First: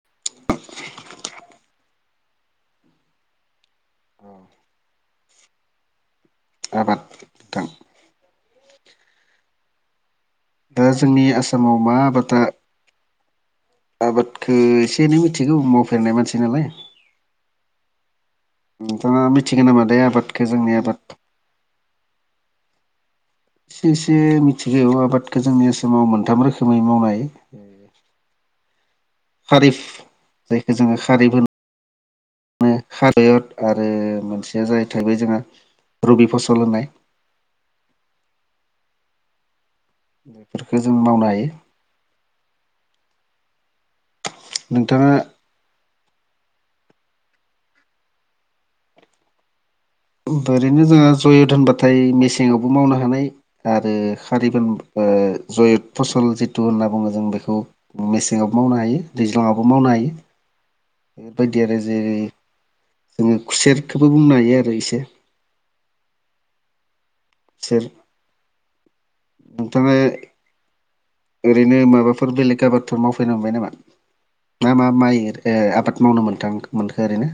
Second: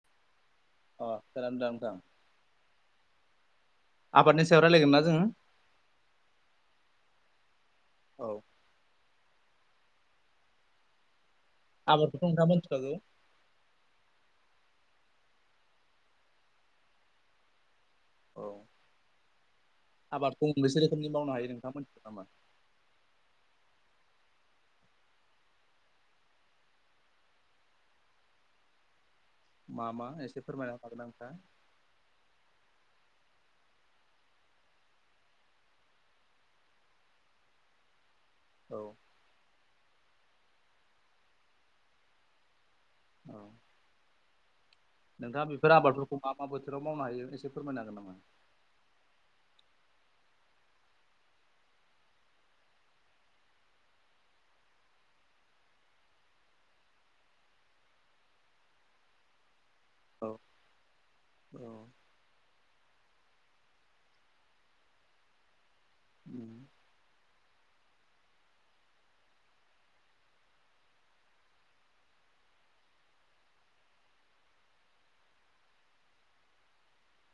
[unintelligible] अ सोरदामखा। आफादनि सायाव रायज्लायगोन ना जोङो। आबाद नथां। औ दा जोंनि आसामाव आबादखौथ' माबादा नोंथाङा मोनथिखागौ। आबाद। एसे एनै मिथिगौ मावफेरनाय मानसि नालाय। औ नोंथाङा मिथिगोन नामा दे आबादखौ जोंनि आबाद आबाद एसे एसे मिथिगौ आबादखौ जोंनि आसामाव मोनथाम रोखोमै मावनाय खारिफ मा मा एसे फोरमायनो जायखौ जोङो हागोन ना नोंथाङा? खारिफ होनो [unintelligible] आरो मोनसेया जाहै थाबाय जोंहा रबि फसल होनाय औ बेफोरखौ जों मावनो हायो औ नोंथाङा बेफोर आबाद मा मा बोथोराव मावनो हायो एसे फोरमायनो हागोन नामा ओरैनो जोंहा जय' धोनबाथाय मेसेङावबो मावनो हानाय आरो खारिफ जयत फसल जिथु होनना बुङो जों बेखौ मेसेङाव मावनो हायो दैज्लाङाव मावनो हायो औ बेफोरबायदि आरो औ जेरै जोङो खुसेरखौबो बुंनो हायो आरो इसे उम सेर नोंथाङा ओरैनो माबाफोर बेलेग आबादफोर मावफैनो मोनबाय नामा मा मा माइ आबाद मावनो मोनथां मोनखो ओरैनो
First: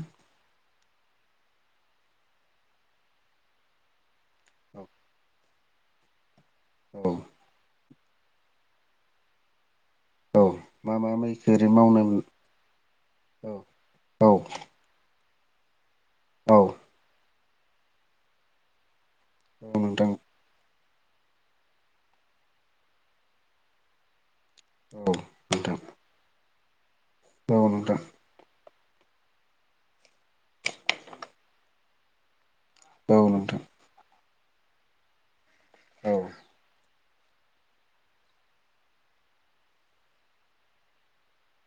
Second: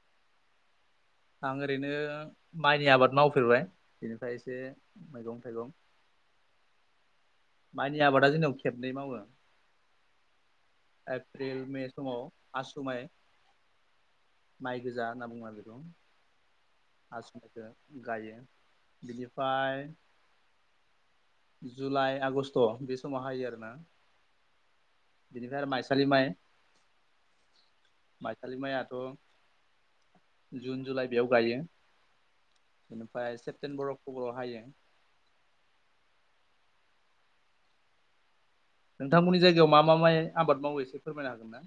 आं ओरैनो माइनि आबाद मावफेरबाय बेनिफ्राय एसे मैगं थाइगं औ माइनि आबादा जोंनियाव खेबनै मावो औ मा मा माइखौ एप्रिल ओरै मे मावना समाव आसु माइ [unintelligible] माइ गोजा होनना बुङो बेखौ औ आसनिखौ गायो औ बिनिफ्राय नोंथां जुलाइ आगस्ट' बे समाव हायो आरोना औ बिनिफ्राय आरो नोंथां माइसालि माइ औ नोंथां माइसालि माइया थ' जुन जुलाइ बेयाव गायो औ बेनिफ्राय नोंथां सेप्तेम्बर अक्ट'बराव हायो। औ नोंथांमोननि जायगायाव मा मा माइ आबाद मावो एसे फोरमायनो हागोन ना?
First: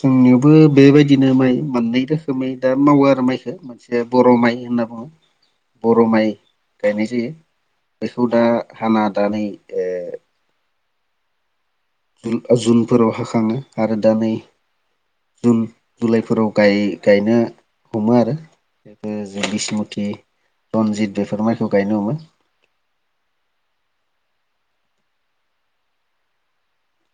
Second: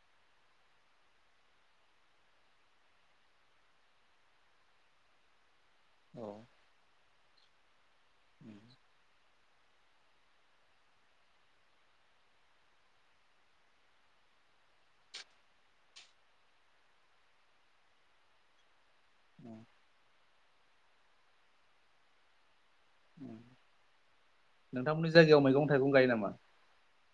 जोंनोबो बेबायदिनो माइ मोननै रोखोमै दा मावो आरो। माइखौ मोनसे बर' माइ माइ होनना बुङो। बर' औ माइ गायनाय जायो। बेखौ दा हाना दानै ओ जुल जुनफोराव हाखाङो आरो दा नै। जुन जुलाइफोराव गाय गायनो हमो आरो। बे जेबिसमति रनजित बेफोर माइखौ गायनो हम [inaudible] नोंथांमोननि जायगायाव मैगं थाइगं गायो नामा?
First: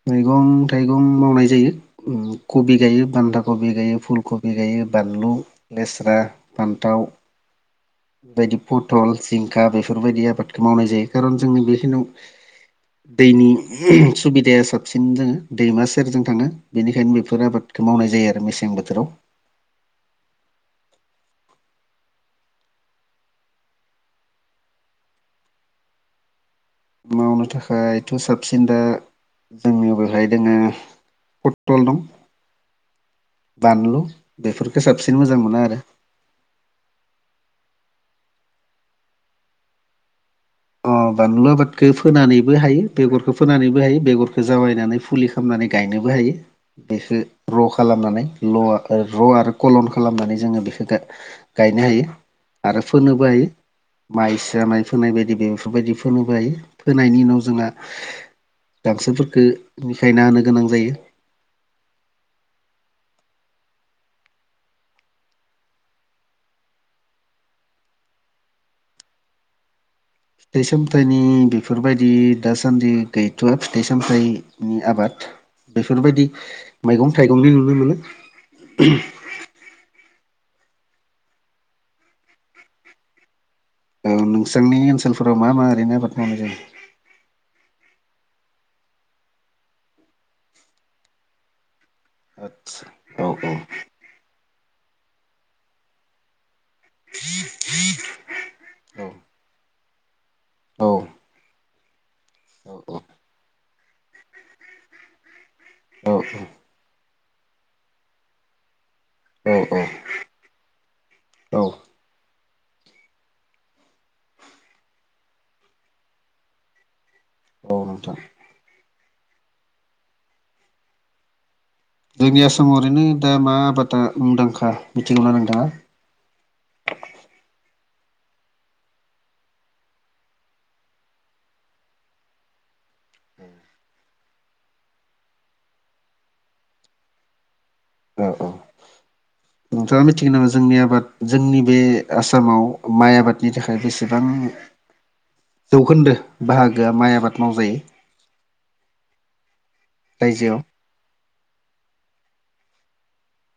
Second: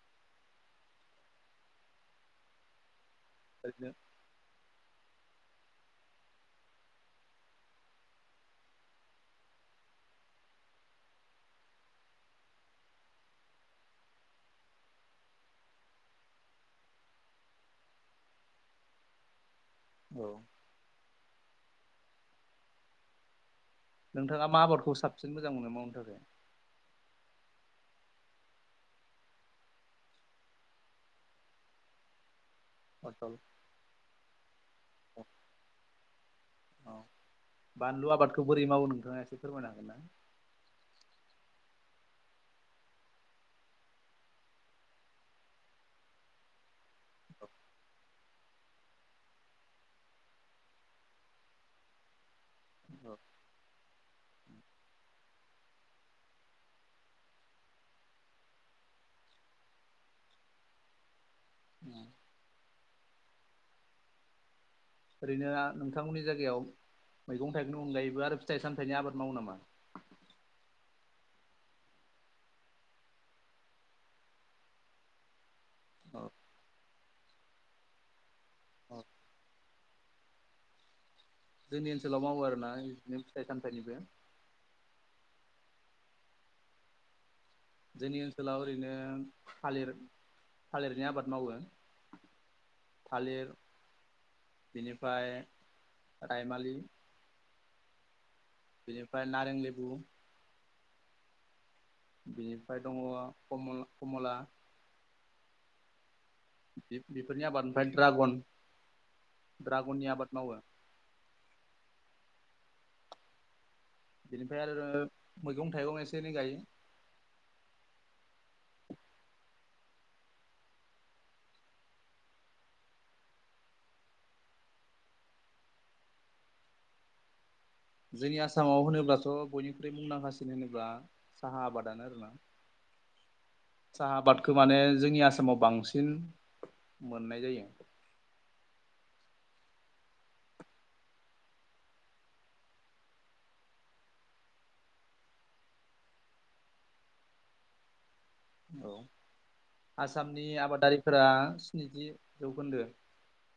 मैगं थाइगं मावनाय जायो उम कबि गायो। बान्दा कबि ओरैनो गायो, फुल कबि गायो। बानलु, लेस्रा, फान्थाव बे बादि पथल, जिंखा बेफोरबायदि आबादखौ मावनाय जायो खारन जोंनि बेखिनाव दैनि सुबिदाया साबसिन जोङो दैमा सेरजों थाङो। बेनिखायनो बेफोर आबादखौ मावनाय जायो आरो मेसें बोथोराव। औ नोंथाङा मा आबादखौ साबसिन मोजां मोनो मावनो थाखाय? मावनो थाखायथ' साबसिन दा जोंनियाव बेेहाय दोङो। फथल दं पटल बानलु बेफोरखौ साबसिन औ मोजां मोनो आरो। बानलु आबादखौ बोरै मावो नोंथाङा एसे फोरमायनो हागोन ना? अ बानलु आबादखो फोनानैबो हायो बेगरखौ फोनानैबो हायो। बेगरखौ जावायनानै फुलि खालामना माने गायनोबो हायो। बेखो र' खालामनानै ल' र' आरो कलन खालामनानै जोङो। बे गा-गायनो हायो। आरो फोनोबो हायो माइ सिया माइ फोनाय बायद दि‌ बेफोरबायदि फोनो फोनायनि उनाव जोंहा गांसो फोरखो सिखारना होनो गोनां जायो। उम ओरैनो आ नोंथांमोननि जायगायाव मैगं थाइगंनि अनगायैबो आरो फिथाइ सामथाइनि आबाद मावो नामा? फिथाइ सामथाइनि बेफोरबायदि दासान्दि गैथ'आ फिथाइ सामथाइनि आबाद बेफोरबायदि मैगं थाइगंनि नुनो मोनो। औ जोंनि ओनसोलाव मावो आरो ना इदिनो। औ नोंसासोरनि ओनसोलफोराव मा मा ओरैनो आबाद मावनाय जायो। जोंनि ओनसोलाव ओरैनो थालिर, थालिरनि आबाद मावो। आदसा औ थालिर औ बिनिफ्राय रायमालि [inaudible] बिनिफ्राय नारें, लेबु औ बिनिफ्राय औ दङ कम-कमला औ औ इ-इफोरनि आबादनिफ्राय ड्रागन औ ड्रागननि आबाद मावो। औ बिनिफ्राय आरो मैगं थाइगं एसे एनै गायो। औ नोंथां जोंनि आसामाव ओरैनो दा मा आबादा मुंदांखा मिथिगौना नोंथांङा? जोंनि आसामाव होनोब्लाथ' बयनिख्रुइ मुंदांखासिन होनोब्ला साहा आबादानो आरोना। साहा आबादखौ माने जोंनि आसामाव बांसिन मोननाय जायो। नोंथांङा मिथिगो नामा जोंनि आबाद जोंनि बे आसामाव माइ आबादनि थाखाय बेसेबां [inaudible] जौखोन्दो बाहागोआ माइ आबाद मावजायो। औ आसामनि रायजोआव आबादारिफोरा स्निजि जौखोन्दो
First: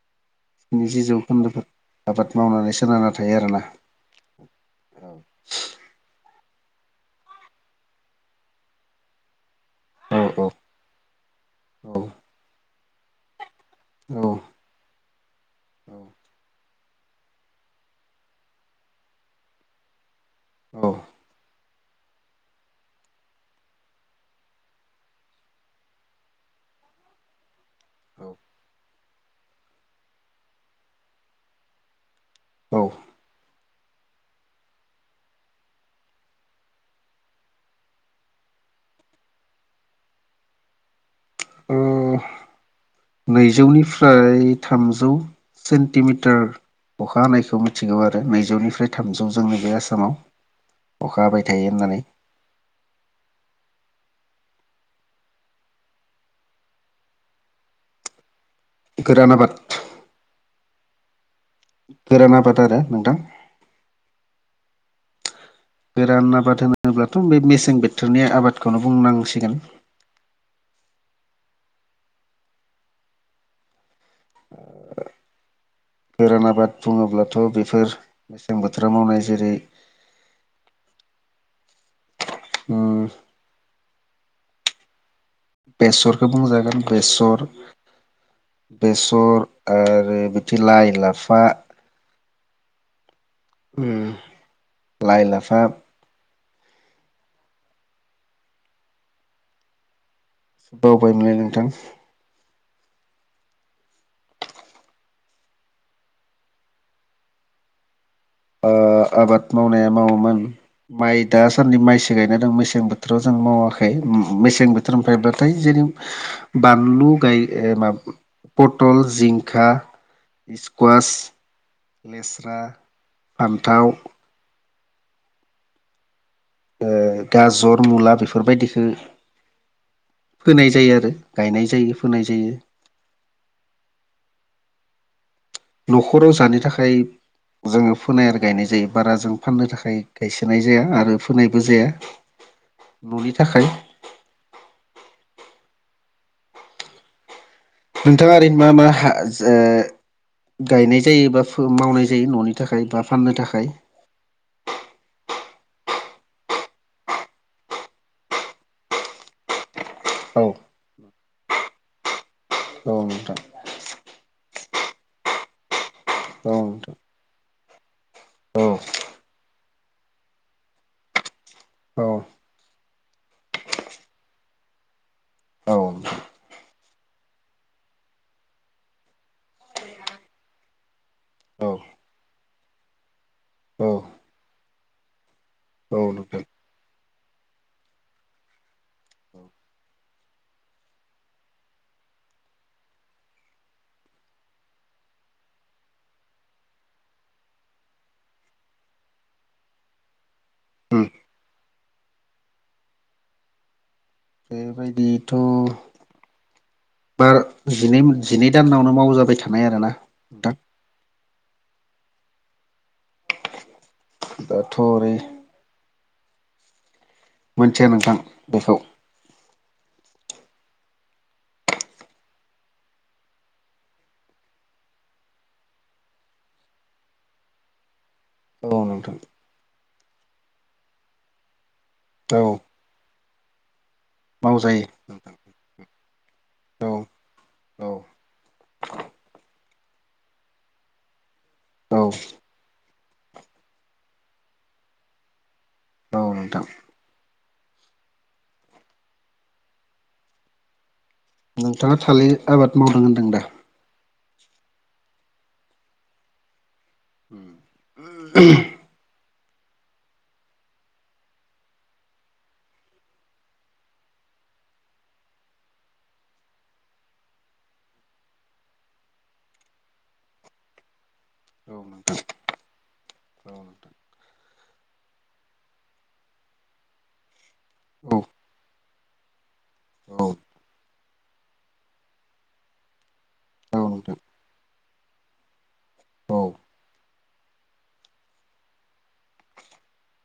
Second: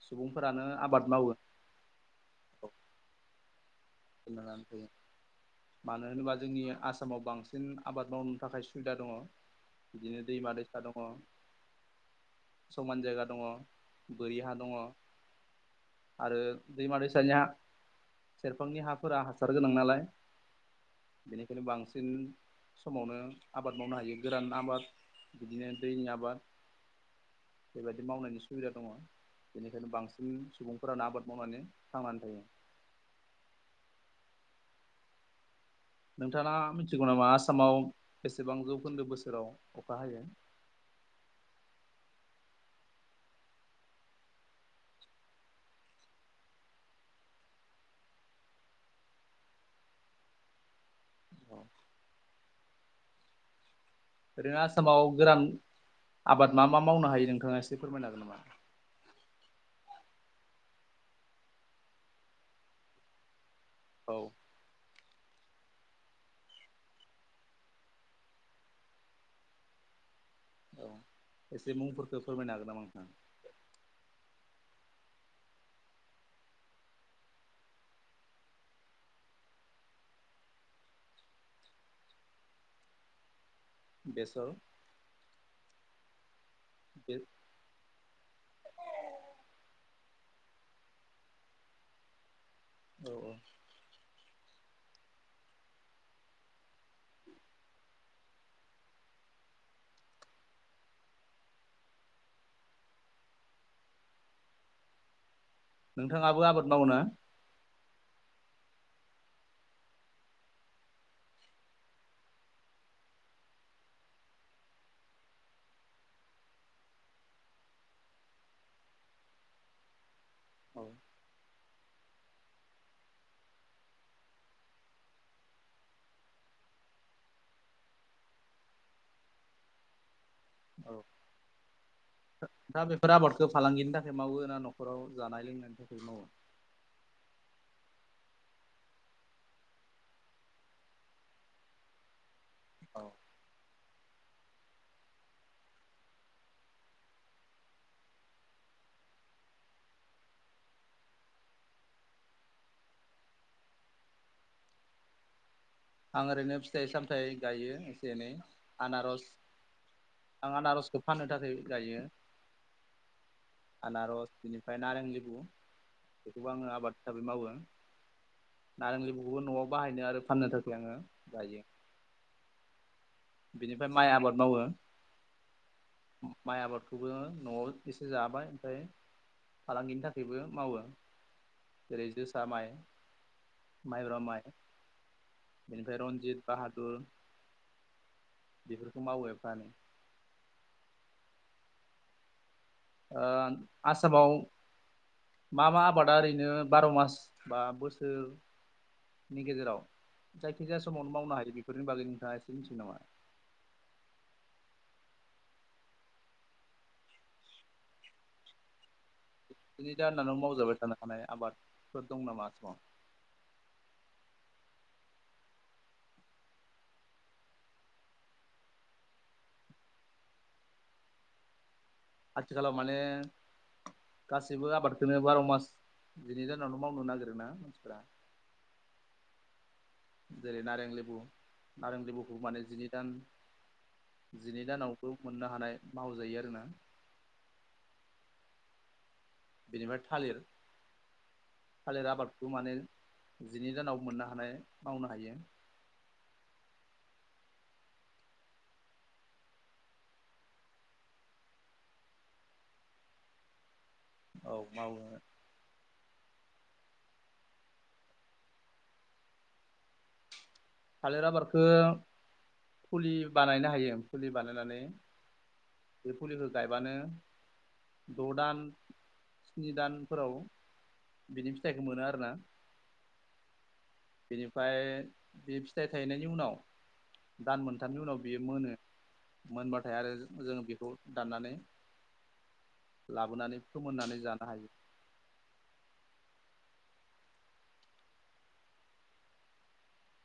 सुबुंफोरानो स्निजि आबाद मावो। जौखोन्दोफोर आबाद मावनानै सोनारना थायो आरोना। [unintelligible] मानो होनोबा जोंनि आसामाव बांसिन आबाद मावनो थाखाय सुबिदा दंङो। औ बिदिनो दैमा दैसा दंङो औ समान जायगा दंङो। बोरि हा दंङ' आरो दैमा दैसानि सेरा बिफांनि हाफोरा हासार गोनां नालाय औ बेनिखायनो बांसिन समावनो आबाद मावनो हायो गोरान आबाद बिदिनो दैनि आबाद बेबायदि मावनायनि सुबिदा दंङ'। बेनिखायनो बांसिन सुबुंफोरानो आबाद मावनानै थांनानै थायो। औ नोंथांङा मिथिगौ नामा आसामाव बेसेबां जौखोन्दो बोसोराव अखा हायो? [inaudible] ओ नैजौनिफ्राय थामजौ सेन्टिमिटार अखा हानायखौ मिथिगौ आरो नैजौनिफ्राय थामजौ जोंनि बे आसामाव। अखा हाबाय औ थायो होननानै ओरैनो आसामाव गोरान आबाद मा मा मावनो हायो नोंथांङा एसे फोरमायनो हागोन नामा? गोरान आबाद गोरान आबाद आरो नोंथां। औ। गोरान आबाद होनोब्लाथ' बे मेसें बोथोरनि आबादखौनो बुंनांसिगोन। औ एसे मुंफोरखौ फोरमायनो हागोन नामा नोंथां? गोरान आबाद बुंङोब्लाथ' बेफोर मेसें बोथोर मावनाय जेरै [inaudible] उम। बेस बेसरखौ बुंजागोन बेसर बेसर आरो बिदि लाइ लाफा औ औ उम लाइ, लाफा बावबायमोनलै नोंथां। नोंथाङाबो आबाद मावो ना? ओ आबाद मावनाया मावोमोन माइ दासान्दि माइसो गायना दं मेसें बोथोराव जों मावाखै मेसें बोथोर मोनफायब्लाथाय जेरै बानलु गाय माबा पटल, जिंखा, औ सकुवास लेस्रा, फान्थाव ओ गाजर, मुला बेफोरबायदिखो फोनाय जायो औ आरो गायनाय जायो। फोनाय जायो दा बेफोर आबादखौ फालांगिनि थाखाय मावो ना न'खराव जानाय लोंनायनि थाखाय मावो न'खराव जानो थाखाय जोङो फोनाय आरो गायनाय जायो बारा जों फाननो थाखाय गायसोनाय जाया आरो फोनायबो जाया। औ न'नि थाखाय नोंथाङा ओरैनो मा मा हा जो गायनाय जायो बा मावनाय जायो न'नि थाखाय बा फाननो थाखाय? [inaudible] आं ओरैनो फिथाइ सामथाइ गायो एसे एनै आनारस औ आं आनारसखौ फाननो थाखाय गायो औ नोंथां आनारस बिनि ओमफ्राय नारें लेबु बेखौबो औ आङो नोंथां आबाद हिसाबै मावो औ नारें लिबुखौबो न'आव बाहायनो आरो फाननो थाखाय आङो जायो। बिनिफाय माइ आबाद मावो। औ माइ आबादखौबो न'आव एसे जाबाय ओमफाय फालांगिनि थाखायबो मावो जेरै जोसा माइ औ माइब्रा माइ बेनिफ्राय औ नोंथां रन्जित, बाहादुर, बेफोरखौ मावो एफा एनै ओ आसामाव मा मा आबादा ओरैनो बार' मास बा बोसोर नि गेजेराव जायखिजाया उम समावनो मावनो हायो बेफोरनि बागै नोंथाङा एसे मिथिगो नामा? बेबायदिथ' बा जि-जिनै दानावनो मावजाबाय था जिनै दान दानाव मावजाबाय थानो हानाय आबादफोर दं नामा आसामाव? दा थ' ओरै मोनथिया नोंथां बेखौ। आथिखालाव माने गासैबो आबादखोनो बार' मास बिनि जाहनाव मावनो नागिरो ना मानसिफ्रा। औ नोंथां। जेरै नारें लेबु नारें लेबुखौ औ माने जिनै दान जिनै मावजायो दानावखौ नोंथां मोननो हानाय मावजायो आरोना। औ औ बेनिफ्राय थालिर। औ थालिर आबादखौ माने जिनै दानाव मोननो हानाय मावनो हायो। औ नोंथां। नोंथाङा थालिर आबाद मावदों होनदों दा? औ मावो। होम थालिर आबादखो फुलि बानायनो हायो फुलि बानायनानै बे फुलिखौ गायबानो द' दान स्नि दानफोराव बिनि औ फिथाइखौ मोनो नोंथां आरो ना। औ नोंथां बेनिफाय बे फिथाइ थायनायनि उनाव दान मोनथामनि औ उनाव बियो मोनो। मोनबाथाय आरो औ जों बेखौ दाननानै लाबोनानै औ नोंथां फोमोननानै जानो हायो। औ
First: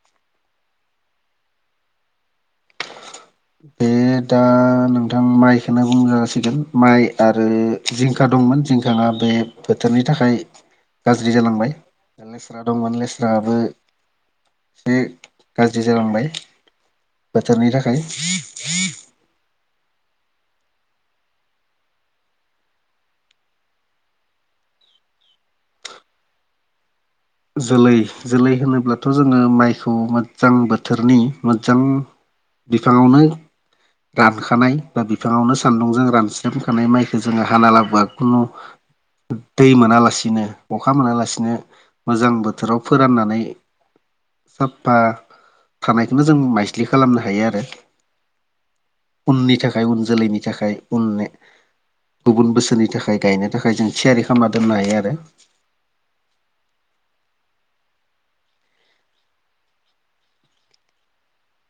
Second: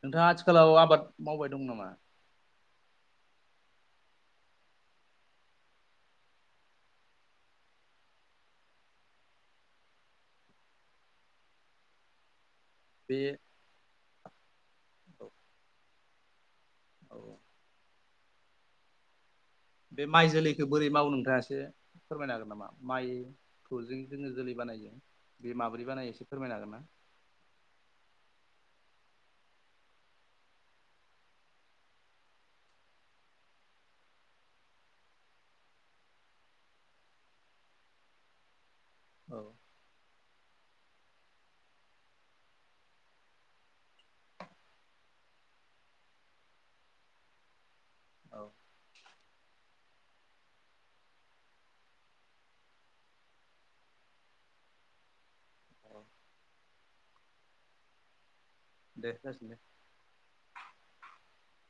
नोंथाङा आथिखालाव आबाद मावबाय दं नामा? बे दा नोंथां माइखौनो बुं जासिगोन माइ आरो जिंखा दंमोन जिंखा दा बे बोथोरनि थाखाय गाज्रि जालांबाय। था ले स्रा दंमोन बे लेस्राबो एसे गाज्रि जालांबाय। औ बोथोरनि थाखाय। बे माइ जोलैखौ बोरै मावो नोंथाङा एसे फोरमायनो हागोन नामा? माइ खौजे जोङो जोलै बानायो। बे माब्रै बानायो एसे फोरमायनो हागोन ना? जोलै जोलै होनोब्लाथ' जोङो माइखौ मोजां बोथोरनि मोजां बिफांआवनो रानखानाय बा बिफाङावनो सान्दुंजों रानस्रमखानाय माइखौ जोङो हाना लाबोआ खुनु औ दै मोनालासिनो अखा मोनालासिनो मोजां बोथोराव फोराननानै साफा थानायखौनो जों माइस्लि खालामनो हायो आरो। औ। उननि थाखाय उन जोलैनि थाखाय उन गुबुन बोसोरनि थाखाय गायनो थाखाय जों थियारि खालामना दोननो हायो आरो। [inaudible] [unintelligible]